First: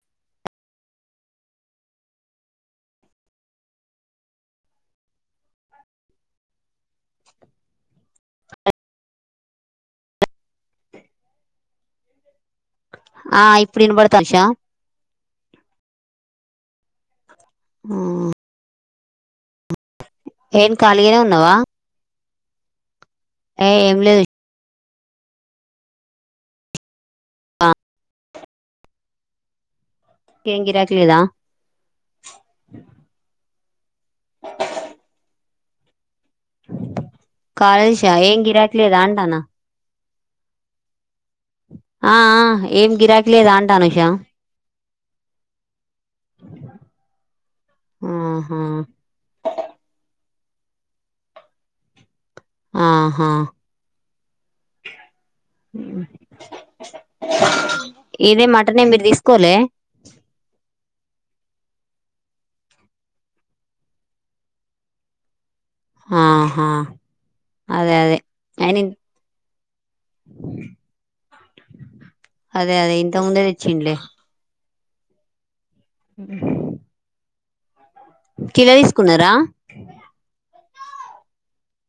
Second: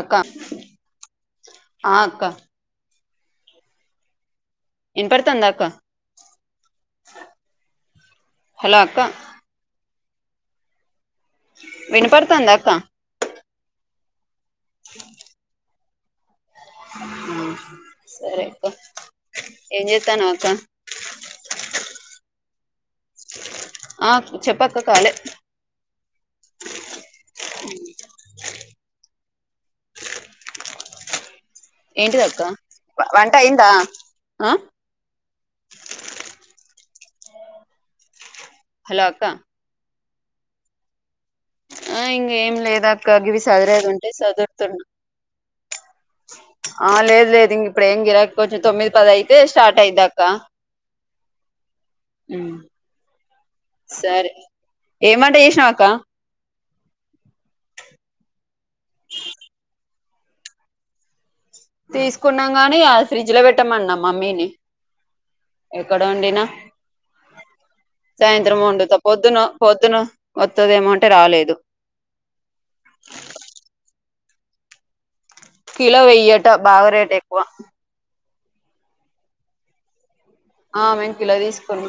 అక్కా ఆ అక్కా ఇనపడతాందా అక్క హలో అక్క వినపడతాందా అక్క ఆ ఇప్పుడు ఇనబడతాషా అ సరే అక్క ఏం చేస్తానవ్ అక్క ఏం ఖాళీగనే ఉన్నావా ఏ ఏం ఆ లేదు చెప్పక కాలే అ ఏం గిరాకి లేదా ఏంటిదక్క వంట అయిందా అ కాలేద్షా ఏం గిరాకి లేదా హలో అక్క అంటానా ఆ ఇంగ ఏం లేదక్క గిరాకి గివి లేదా అంటాను ఉషా సదిరేదుంటే సదురుతున్నా ఆ లేదు లేదు ఇంక ఇప్పుడు ఏం గరాక ఆహా కొంచెం తొమ్మిది పద అయితే స్టార్ట్ అయిందాక్క ఆహా సరే ఏమంట చేసినావక్క ఇదే మటనే మీరు తీసుకోలె తీసుకున్నాం గాని అది ఫ్రిడ్జ్ లో పెట్టమన్న మమ్మీని ఎక్కడ వండినా ఆహా అదే అదే సాయంత్రం అయిన వన్డుత పొద్దున పొద్దున వత్తదేమొ మంటే రాలేదు అదే అదే ఇంత ముందే తెచ్చింలే కిలో వెయ్యటా బాగా రేట్ ఎక్కువ కిలో తీసుకున్నారా ఆ మేం కిలో తీసుకున్నాం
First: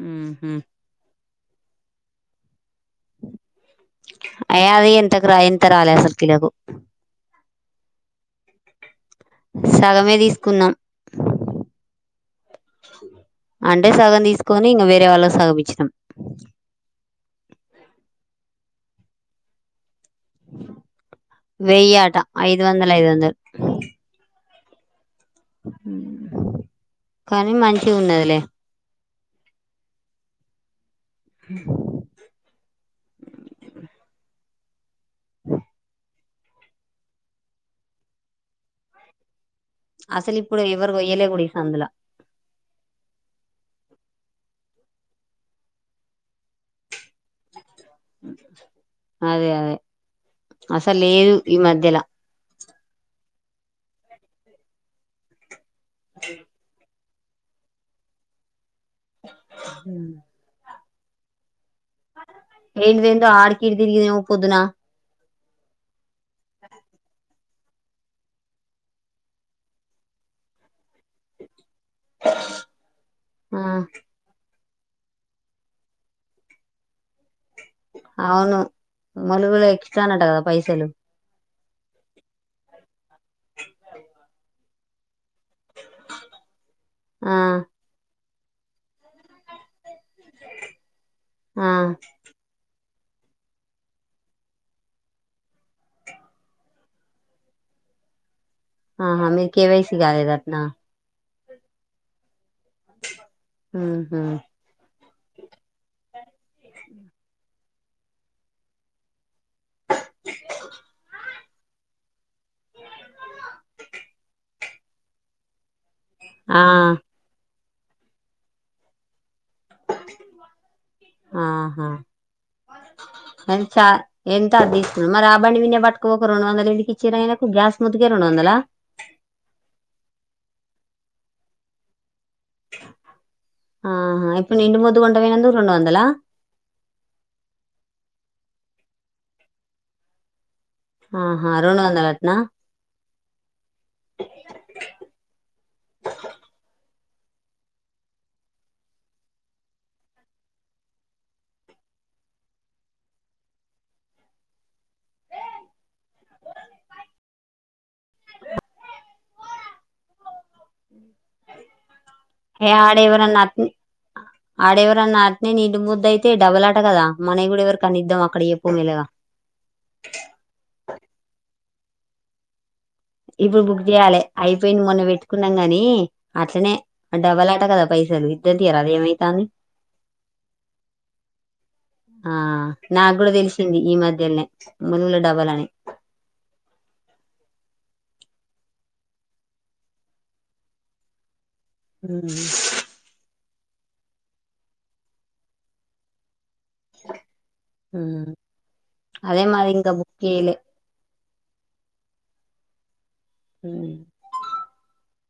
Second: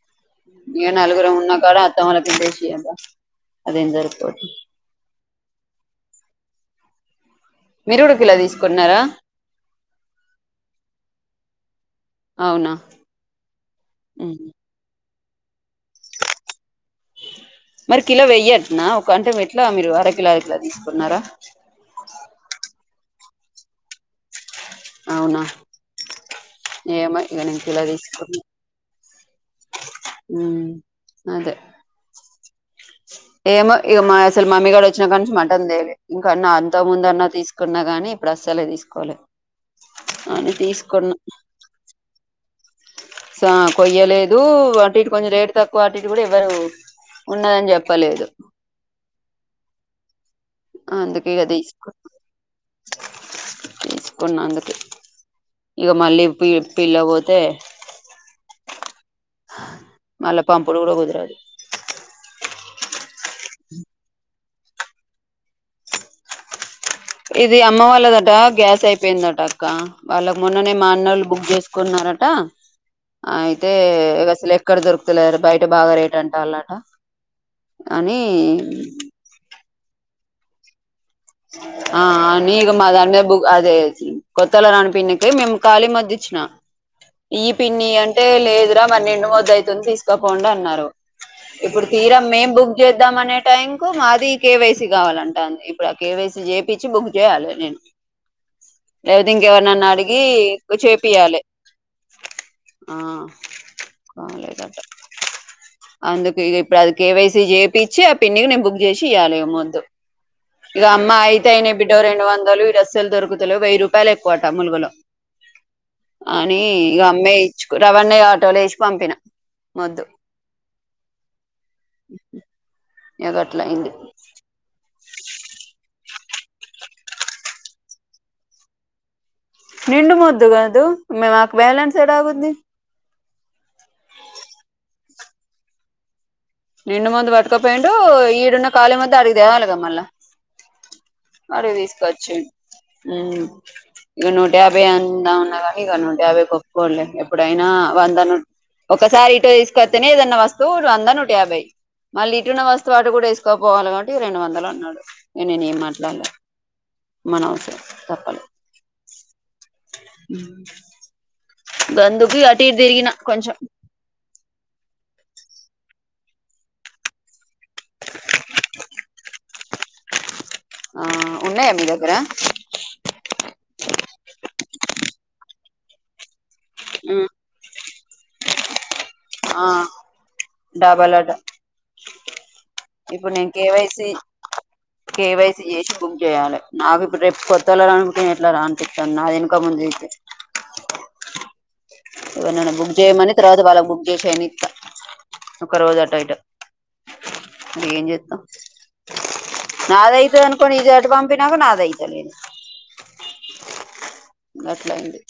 ఉమ్ హు నా కాడ అత్త వాళ్ళకింతేసిగా అదేం జరిపోద్ గ రాయింత రాలే అసలు కిలోకు మిరుడుకిలో తీసుకుంన్నారా సగమే తీసుకున్నాం అవునా అంటే సగం తీసుకొని ఇంక వేరే వాళ్ళ కి సగం ఇచ్చినాం మరి కిలో వెయ్యట్ నా ఒక అంటె ఎట్లా మీరు అరక్ కిలో అయితే తీసుకున్నారా లో ఐదువందల్ అవునా హ ఏమో ఇగ నేన్ కిలో తీస్ ఏమో ఇక మా అసలు మమ్మీగాడోచ్చిన కానుంచి మటన్ దేలే కన్నా అంతకు ముందన్నా తీసుకున్నా గాని ఇప్పుడు అస్సలే తీసుకోలే అసలు అని ఇప్పుడు ఎవరు తీసుకున్నా కొయ్యలే కుడ ఈ సందుల స కొయ్యలేదు అంటె ఈడ కొంచెం రేటు తక్కువ అటు ఇటు కూడా ఎవ్వరు ఉన్నదని చెప్ ప్పలేదు అదే అదే అసలు లేదు ఈ మధ్యల తీసుకున్నాంగది ఇక మళ్ళీ పి పిల్ల పోతు తే హ ఇపుడుకూడా కుదరదు ఎందెందో ఆడ్కి ఈడ్కి దిరిగినావ్ పుద్నా అ ఇది అమ్మ వాళ్ళదట గ్యాస్ అయిపోయిందట అక్క వాళ్ళకి మొన్ననే మా అన్నలు బుక్ చేసు కున్నారట ఆ అయితే ఇగ అసలే ఇక్కడ దొరుకుతలేరు బయట బాగా రేట్ అంటా వాళ్ళట అవును మలుగులకి ఇచ్చనటగా పైసలు ఆ నీకు మాదాన్ మీద బు అదే కొత్తల నాన్ పిన్ టె మేము ఖాళీ మద్ ఇచ్చిన ఆ ఈ పిన్ని అంటే లేదురా మరి నిండు ముద్ద అయితుంది తీస్ కా కొంటా అన్నారు ఆ ఇప్పుడు తీర మేమ్ బుక్ చేద్దాం అనే టైం కు మాది కేవైసీ కావాలమ్టన్ది ఇప్పుడు కేవైసి జేపిచ్చి బుక్ జేయాలే నేను ఆహా లేకపోతే మీరు ఇంకెవరినన్నా కేవైసీ అడిగి కాలేదటనా చేపియ్యాలే ఆ ఉహు కాలేద అంట అందు ఇప్పుడు అది కేవైసి చేపిచ్చి ఆ పిన్నీకి నేను బుక్ చేసి ఇయ్యాలి మొద్దు ఇగా అమ్మ అయితే అయినయి బిడ్డో రెండు వందలు ఈ అస్సలు దొరుకుతలేవు వెయ్యి రూపాయలు ఎక్కువట ములుగులో అని ఆ ఇగా అమ్మాయి ఇచ్చ రవన్న ఆటోలో వేసి పంపిన మొద్దు ఆహా ఇగ గట్ల ఎంత అయింది చ ఎంత అ మరి ఆ బండి విన్న పట్టుకపోక రెండు వందల ఎందుకు ఎచ్చిర్రు అయినాకు గ్యాస్ మొద్దుకె రెండు వందలా నిండు మొద్దు కాదు మే మాకు బ్యాలెన్స్ ఎడ అగుద్ది ఆహా ఇప్పుడు నిండు మొద్దు కొంట పోయినాందుకు రెండు వందల నిండు మొద్దు పట్టుకపోయిండు ఈడున్న ఖాళీ మొద్దు అడిగి తేవలిగా మళ్ళా ఆహా మరి రెండు వందలటనా తీసుకొచ్చిండు ఉ ఇగా నూట యాభై అందా ఉన్న గాని నూట యాభై కి ఒప్పుకోడులే ఎప్పుడైనా వంద ను ఒకసారి ఇటు తీసుకొస్తతేనే ఏదన్నా వస్తువు వంద నూట యాభై మళ్ళీ ఇటున్న వస్తువు ఆటు కూడా ఏసుకోపోవాలి కాబట్టి రెండు వందలు అన్నాడు ఇక నేను ఏం మాట్లాడలే మనా అవసరం తప్పలే హ్ గందుకు ఇగ అటు ఏ ఇటు ఆడ తిరిగిన కొంచం ఇడ నా అట్ట్నె నిండు మొద్దు అయితే డబల్లా ఆట కదా మనయి కూడా ఎవరీ కన్న ఇద్దాం అక్కడ చెప్పు మెల్లగా అట్టే ఆ ఉన్నాయా మీ దగ్గర ఇప్పుడు బుక్ చేయ్యాలి అయిపోయింది. మొన్న పెట్టుకున్నాం గాని అట్లనే డబ్బలా ఆట కదా పైసలు ఇత్త తీయ రాదు ఏమైతంది. ఆ డబాలట ఆ నాకు ఇప్పుడు కూడా నేను తెలిసింది ఈ కేవైసి మధ్యలనే ములుగుల డబల్ కేవైసి అని చేసి బుక్ చేయాలి నాకు ఇప్పుడు రేపు కొత్తల నేను ఎట్లా రా ఆనిపిత్తంది. నాది ఏనుక ముందు ఐతే ఉమ్, ఎవరనీ ఆన్న బుక్ జేయ మని తరూవా ఇవాళ బుక్ చేసి అయినిత్త ఒక రోజు అటు ఇటు ఇగా ఏం ఉమ్. చెత్తం అదే మాది ఇంకా బుక్ నాదయితది చేయలే అనుకోనీ ఇది అటు పంపి పంపినక నాదైతలేదు ఉ గాట్ల అయింది.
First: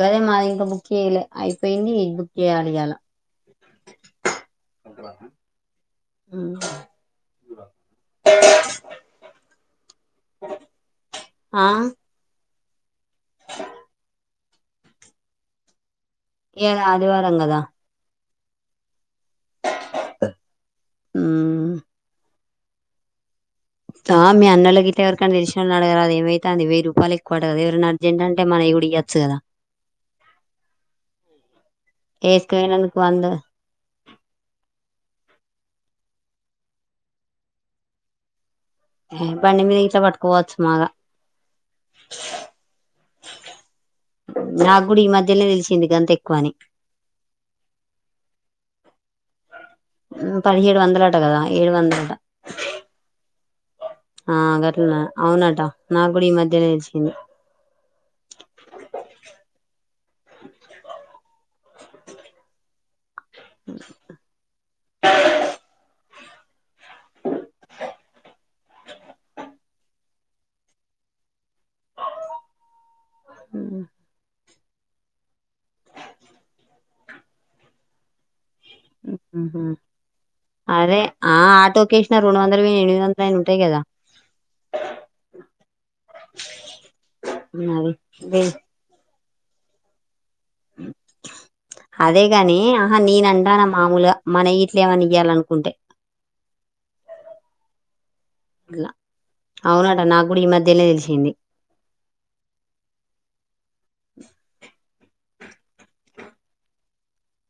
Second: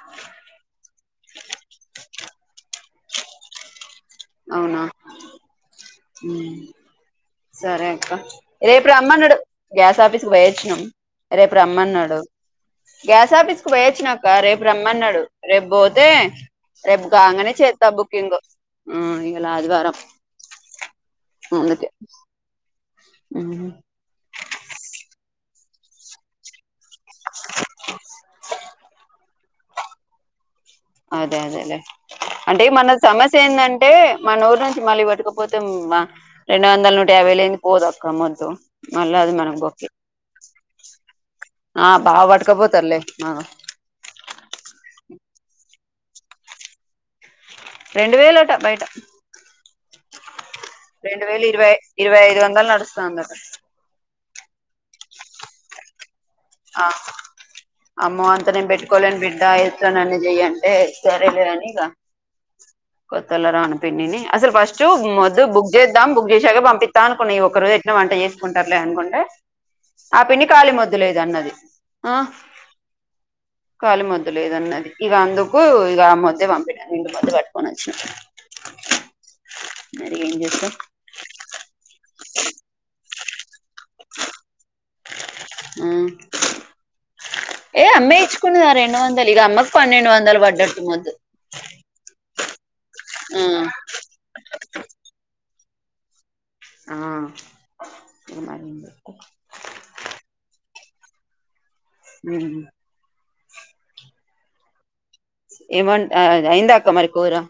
గదే మాది ఇంకా బుక్ చేయలే అయిపోయింది. బుక్ చేయ్యలే ఇయ్యాల అవునా హ్ సరే అక్క రేపు రామ్మన్నాడు గ్యాస్ ఆఫీస్ కు పోయొచ్చినం రేపు ఆ రమ్మన్నాడు గ్యాస్ ఆఫీస్ కు పోయొచ్చినాక్క రేపు రమ్మన్నాడు రేపు బో అదే ఇయాల రేపు ఆదివారం కంగానే కదా చేత్త బుకింగ్ హ్ ఈయల్ల అదివారం ఉమ్. అందుకే ఉమ్ ఆ మీ అన్నల గిట్ట ఎవరికైన తెలిసిననోళ్లను అడుగరాదు అది ఏమైతంది వేయి వాళ్ళు ఎక్కువ ఆడగారు ఎవరన్న అర్జెంట్ అంటే మనయి కుడ ఇయ్యచ్చు కదా అదే అదేలే అంటే మన ఏసుకుపోయినందుకు వంద సమస్య ఏంటంటే మన ఊరు నుంచి మళ్ళీ పట్టుకుపో లేకపోతే మా రెండు వందల నూట యాభైలేంది పోదు అక్క మొద్దు మళ్ళీ అది మనకు బండి మీది బొక్కే గిట్లా పట్కపోవచ్చు మాగా ఆ భావ పట్కపోతడులే మాగ నాకు కూడా ఈ మధ్యనే తెలిసింది గంత ఎక్కువ అని రెండు వేయిలటా బయట మ్ పదిహేడు వందలట రెండు కదా వేలు ఏడు ఇరవై వందలట ఇరవై ఐదు వందలు నడుస్తాందట ఆ గట్లన అవునట నాక్ టేనే ఆ ఇచ్చింది అమ్మో అంత నేను పెట్టుకోలేను బిడ్డ ఎట్నన్న చెయంటే సరేలే అని తే కొత్తల రాను పిన్నిని అసలు ఫస్ట్ మొద్దు బుక్ ఇద్దాం బుక్ చేసైతే పంపిస్తా అనుకున్నా ఈ ఒక్క రోజు ఎట్లానో వంట చేసుకుంటారులే అనుకుంటే ఆ పిన్ని ఖళి మొద్దులేదన్నది ఆ హ్మ్. కాలీ మొద్దులేదన్నది ఇగ అందుకు ఇగ మొద్దే పంపిింన నిండు మొద్దు పట్టుకొనోచ్చిన మ్ హు చేస్తాం అరే ఆ ఆటో కేషిన రెండు వందలు పోఇన ఏనామీది వందలైన ఉంటై కదా మ్ ఏ అవి అమ్మె వే ఇచ్చుకున్నది అ రెండు వందలు ఇగ అమ్మకు పన్నెండు వందలు పడ్డట్టు మొద్దు అదే గాని ఆహా ఆ నేనంట నా మామూలుగ మనఇ గిట్లే ఏమన్నా ఇయాలనుకుంటే ఆ ట్ల అవునట నా గుడి ఈ మధ్యనే తెలిసి ంది మ్ ఏమన్ అ ఐందా అక్క మరికురా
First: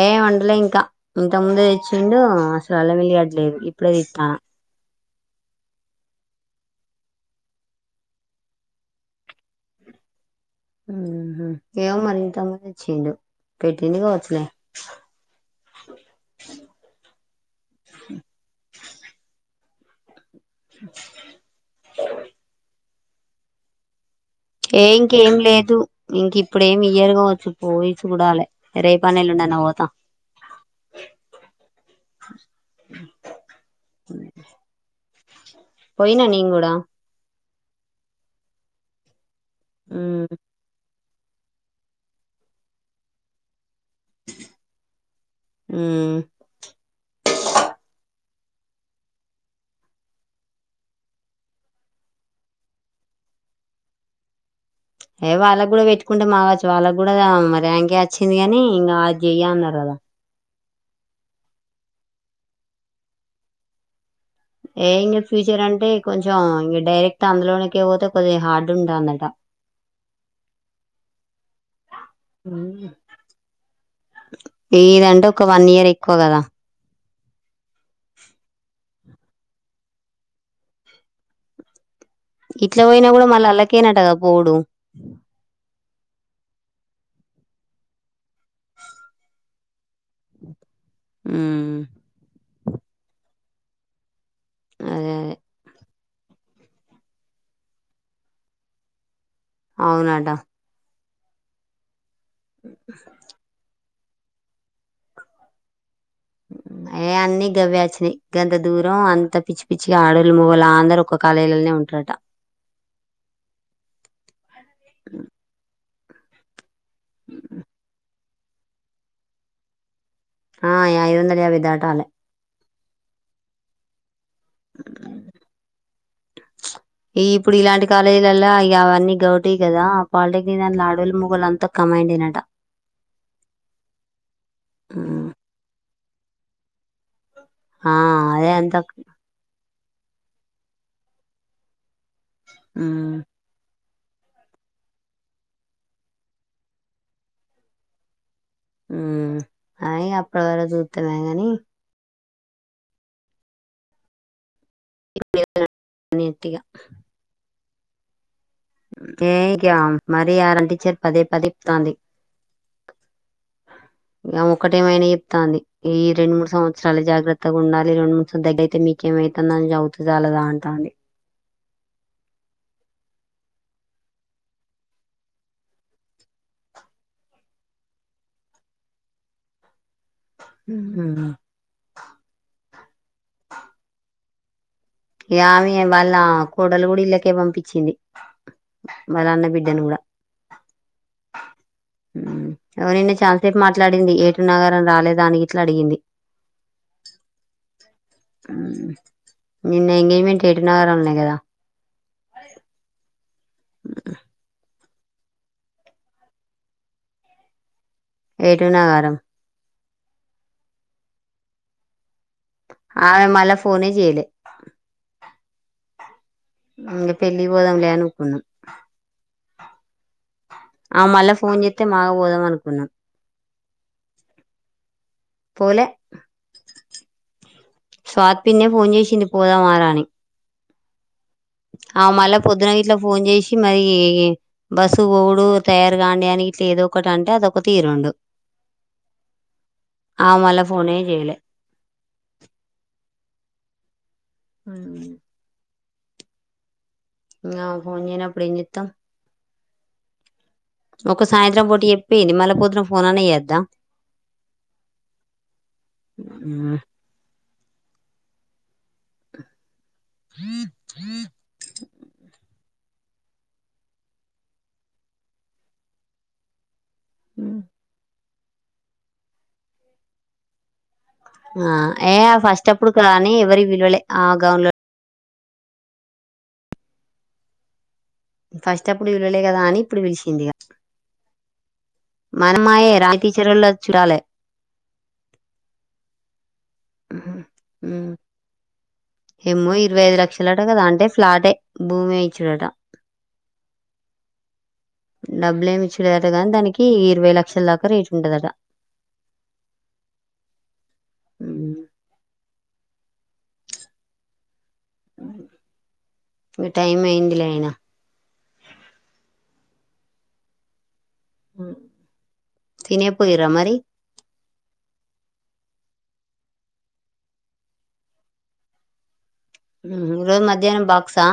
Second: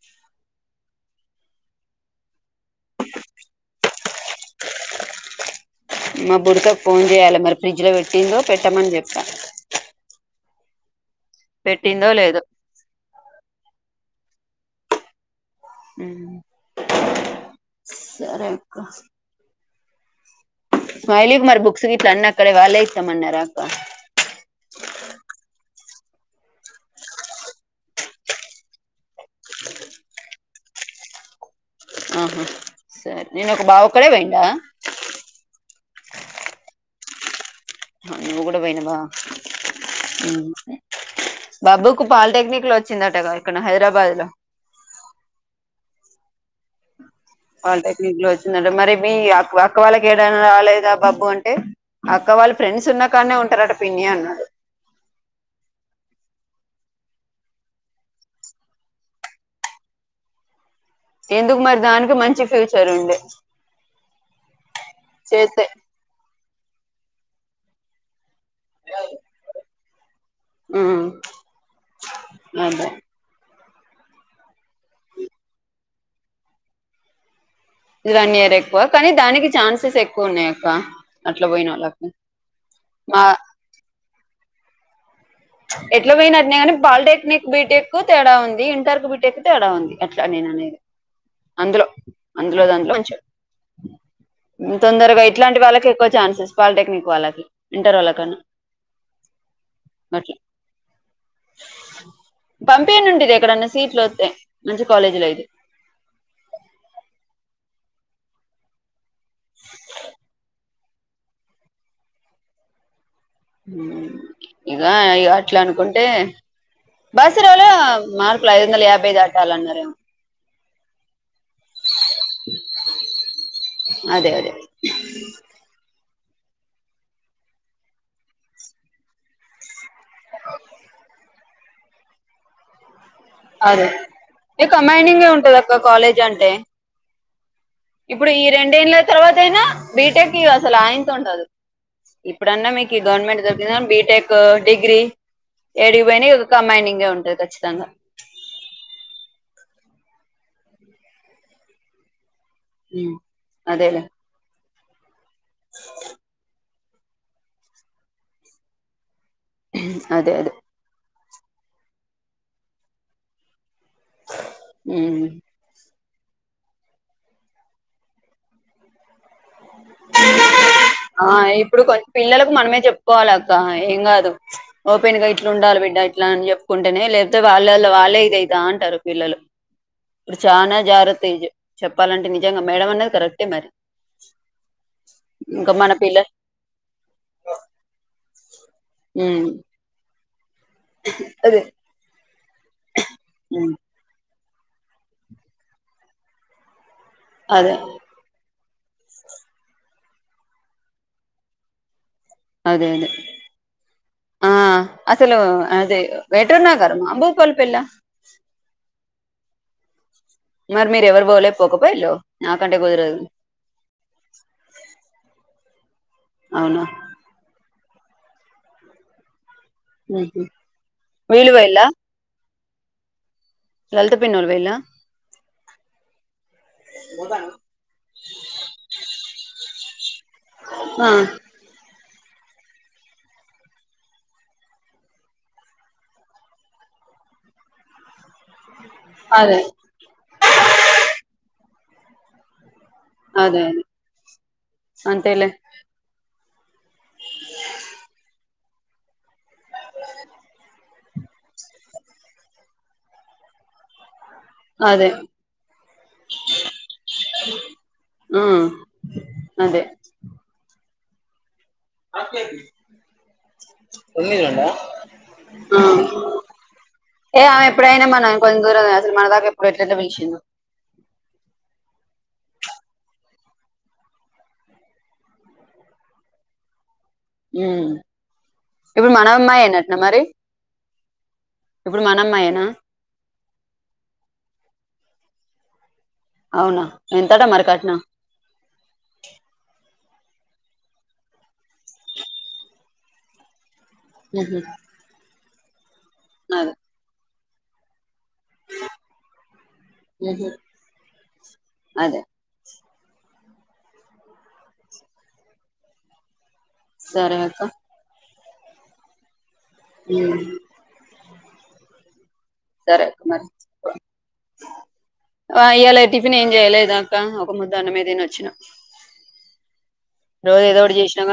ఏ వండలే ఇంకా ఇంత ముందే తెచ్చిండు అసలు అల్ల వెలిగట్లేదు ఇప్పుడే తిస్తాన మా బుడుతకు ఫోన్ చేయాలే మరి ఫ్రిడ్జ్ లో పెట్టిందో పెట్టామని చెప్పా ఏవో పెట్టిందో మరి లేదో ఇంతకు ముం తెచ్చేండు పెట్టింది కోవచ్చులే మ్ సరే అక్క స్ైలీకి మారి బుక్స్ గిట్లా అన్ని అక్కడ వాళ్ళే ఇస్తామన్నరా అక్క ఏ ఇంకేం లేదు ఇంక ఇప్పుడు ఏమి ఇయరు కావచ్చు పోయి చూడాలే రేపన్న ఎల్లుండన్న పోతా ఆహా సరే నేన్ ఒక బావ ఒక్కడే పోయిడా పోయినా నిను కూడా అ నువ్ కూడ పోైనావా మ్ బాబ్బుకు పాలిటెక్నిక్ లో వచ్చిందటగా ఎక్కడనో హైదరాబాద్ లో మ్ పాలిటెక్నిక్ లో వచ్చిందట మరి మీ అ అక్క వాళ్ళకి ఏడైనా రాలేదా బాబ్బు అంటే అక్క వాళ్ళు ఫ్రెండ్స్ ఉన్నా కాన్నే ఉంటారట పిన్ని అన్నాడు ఎ వాళ్ళకి కూడా పెట్టుకుంటే మాగచ్చు వాళ్ళకి కూడా ర్యాంకే వచ్చింది గానీ ఇంగ అది చెయ్య అన్నారు కదా ఎందుకు మరి దానికి మంచి ఫ్యూచర్ ఉండే ఏ ఇంగ ఫ్యూచర్ చేస్తే అంటే కొంచెం ఇంగ డైరెక్ట్ అందులోనీకె పోతే కొద్దిగా హార్డుంటంది అట అదే ఇదంటే ఒక వన్ ఇయర్ ఎక్కువ కదా ఇది వన్ ఇయర్ ఎక్కువ కానీ దానికి ఛాన్సెస్ ఎక్కువ ఉన్నాయి అక్క అట్లా పోయిన వాళ్ళకు ఇట్లా పోయినా కూడా మళ్ళీ అల్లకెనంటగా పోవుడు ఎట్లా పోయిన అట్లే కానీ పాలిటెక్నిక్ బీటెక్ కు తేడా ఉంది ఇంటర్ కు బీటెక్ తేడా ఉంది ఎట్లా నేను అనేది ఉమ్ అందులో అందులో దాంట్లో మంచ్ అదే తొందరగా అదే ఇట్లాంటి వాళ్ళకి ఎక్కువ చాన్సెస్ పాలిటెక్నిక్ వాళ్ళకి ఇంటర్ వొళ్ళ కన్నా అవును అడా పంపి నుండిది ఎక్కడన్నా సీట్లు వత్తే మంచి కాలేజీ లో ఇది ఏ అన్ని గవే వచ్చినాయి గంత దూరం అంత పిచ్చి పిచ్చికి అడోల్లు మొగుళ్ళు అందరూ ఒక కాలేజ్ లోనే ఉంటారంట ఉ ఇగా అట్లా అనుకుంటే బాసరాలో మార్కులు ఐదు వందల యాభై దాటాలన్నారు ఏమో ఆ ఐదు వందల యాభై దాటాలే అదే అదే ఈ ఇప్పుడు ఇలాంటి కాలేజీలలో ఇగా అవన్నీ గౌటి కదా పాలిటెక్నిక్ దాంట్లో అడోల్లు మొగుళ్ళు అంతా కాబైండే నట అదే ఏ ఉమ్, కంబైడింగ్ ఏ ఉంటది అబ్బా కాలేజ్ అంటే ఆ ఇప్పుడు ఈ అదే అంతా రెండేళ్ళ తర్వాత అయినా బీటెక్ ఇగ అసలు అయెంత ఉండదు ఇప్పుడన్నా మీకు ఈ ఉమ్ గవర్నమెంట్ దొరికినా బి టెక్ డిగ్రీ యాటికిపోయినా ఒక కంబైడింగ్ ఉంటది ఖచ్చితంగా ఉ అ ఇగ అప్పుడు చుత్తా లే కానీ ఉ అదేలే [inaudible] చెత్త ఇగ అదే అదే [unintelligible] టీచర్ పదే పదే తాంది ఆమె ఒకటే మైనా ఉమ్ చెప్తాంది ఈ రెండు మూడువత్సరాల జాగ్రత్తగా ఉండాలి రెండు [unintelligible] అయితే మీకే మేలు ఆ ఇప్పుడు కొం పిల్లలకు మనమే చెప్పుకోవాలి ఏం కాదు ఓపెన్ గా ఇట్లా ఉండాలి బిడ్డ ఇట్లా అని చెప్పుకుంటేనే లేకపోతే వాళ్ళలో వాళ్ళే ఇదైతే టా అంటారు పిల్లలు ఇప్పుడు చాలా జాగ్రత్తాగా చెప్పాలంటే నిజంగా మేడం అన్నది కరెక్టే మరి ఇ ఇంకా ఆమె మన వాళ్ళ పిల్ల కోడలు కూడా ఇళ్ళకే పంపించింది మరీ ఉమ్ అన్న బిడ్డను కూడా అదే ఉ అవు నిన్న చానాసేపు మాట్లాడింది ఏటు నాగారం రాలేదానికి ఇట్లా అడిగింది అదే ఉ నిన్న ఎంగేజ్మెంట్ ఏటు నాగారం లోనే కదా అదే అదే ఆ అసలు అది ఏటు నాగరమా భూపాలపల్లి ఆ ఏటు నాగరం మరి మీరు ఎవరు పోలే పోకపోయేల్లు ఆమె మల్లా ఫోన్ ఏ చేయలే అవునా ఇంగా పెళ్లికి పోదాంలే అనుకున్న ఉహు ఆ మళ్ళా వీళ్ళు ఫోన్ చేస్తే పోయిల్లా బాగా పోదాం అనుకున్నాం లలిత పిన్ని వాళ్లు పోయిల్ల పోలే స్వాతి పిన్ని ఫోన్ చేసింది పోదామా రా అని ఆ ఆ మళ్ళా పొద్దున గిట్లా ఫోన్ చేసి మరి బస్సుకి పోవుడు తయారు గాండి అన్ని ఇట్లా ఏదో ఒకటి అంటే అదొక తీరుండు అదే ఆ మళ్ళ ఫోనే చేయలే అదే అదే అంతేలే ఇంగ ఆమె ఫోన్ చేయనప్పుడు ఎం చేత్తం ఒక సాయంత్రం పూట‌ చెప్పేంది మళ్ళ పొదున ఫోన్ అనా చెయ్యొద్దా అదే హ్మ్ అదే హ ఆకే ఉన్నిజన్నా ఏ ఆమె ఎప్పుడైనా మనం కొంచెం దూరమే అసలు మన దాకా ఇప్పుడు ఎట్లా పిలిచిందో ఆ ఏ ఆ ఫస్ట్ అప్పుడుగా అని ఎవరిని పిలవలే ఆ గౌన్ లో హ్మ్ ఫస్ట్ అప్పుడు పిళ్ళవలే కదా అని ఇప్పుడు పిలిచింది ఇగ ఇప్పుడు మన అమ్మాయేనా మనమయే రాయి టీచ్చరోల చుటాలే అవునా ఎంతట మరి కట్నం ఏమో ఇరవై ఐదు లక్షల అట కదా అంటే ఫ్లాటే భూమే ఇచుడట మ్మ్ హూ డబ్బులేమి ఇచులేరట కానీ దానికి ఇరవై లక్షల దాకా రె అదే మీ టైం అయింది సరే లే అక్క ఐనా హ్మ్ తినే అక్క పోయిరా మరి ఆ ఇయాలా టిఫిన్ ఏం చేయలేదక్క ఒక ముద్ద అన్నమే తినొచ్చినా మ్మ్ హూ రోజు మధ్యాహ్నం బాక్సా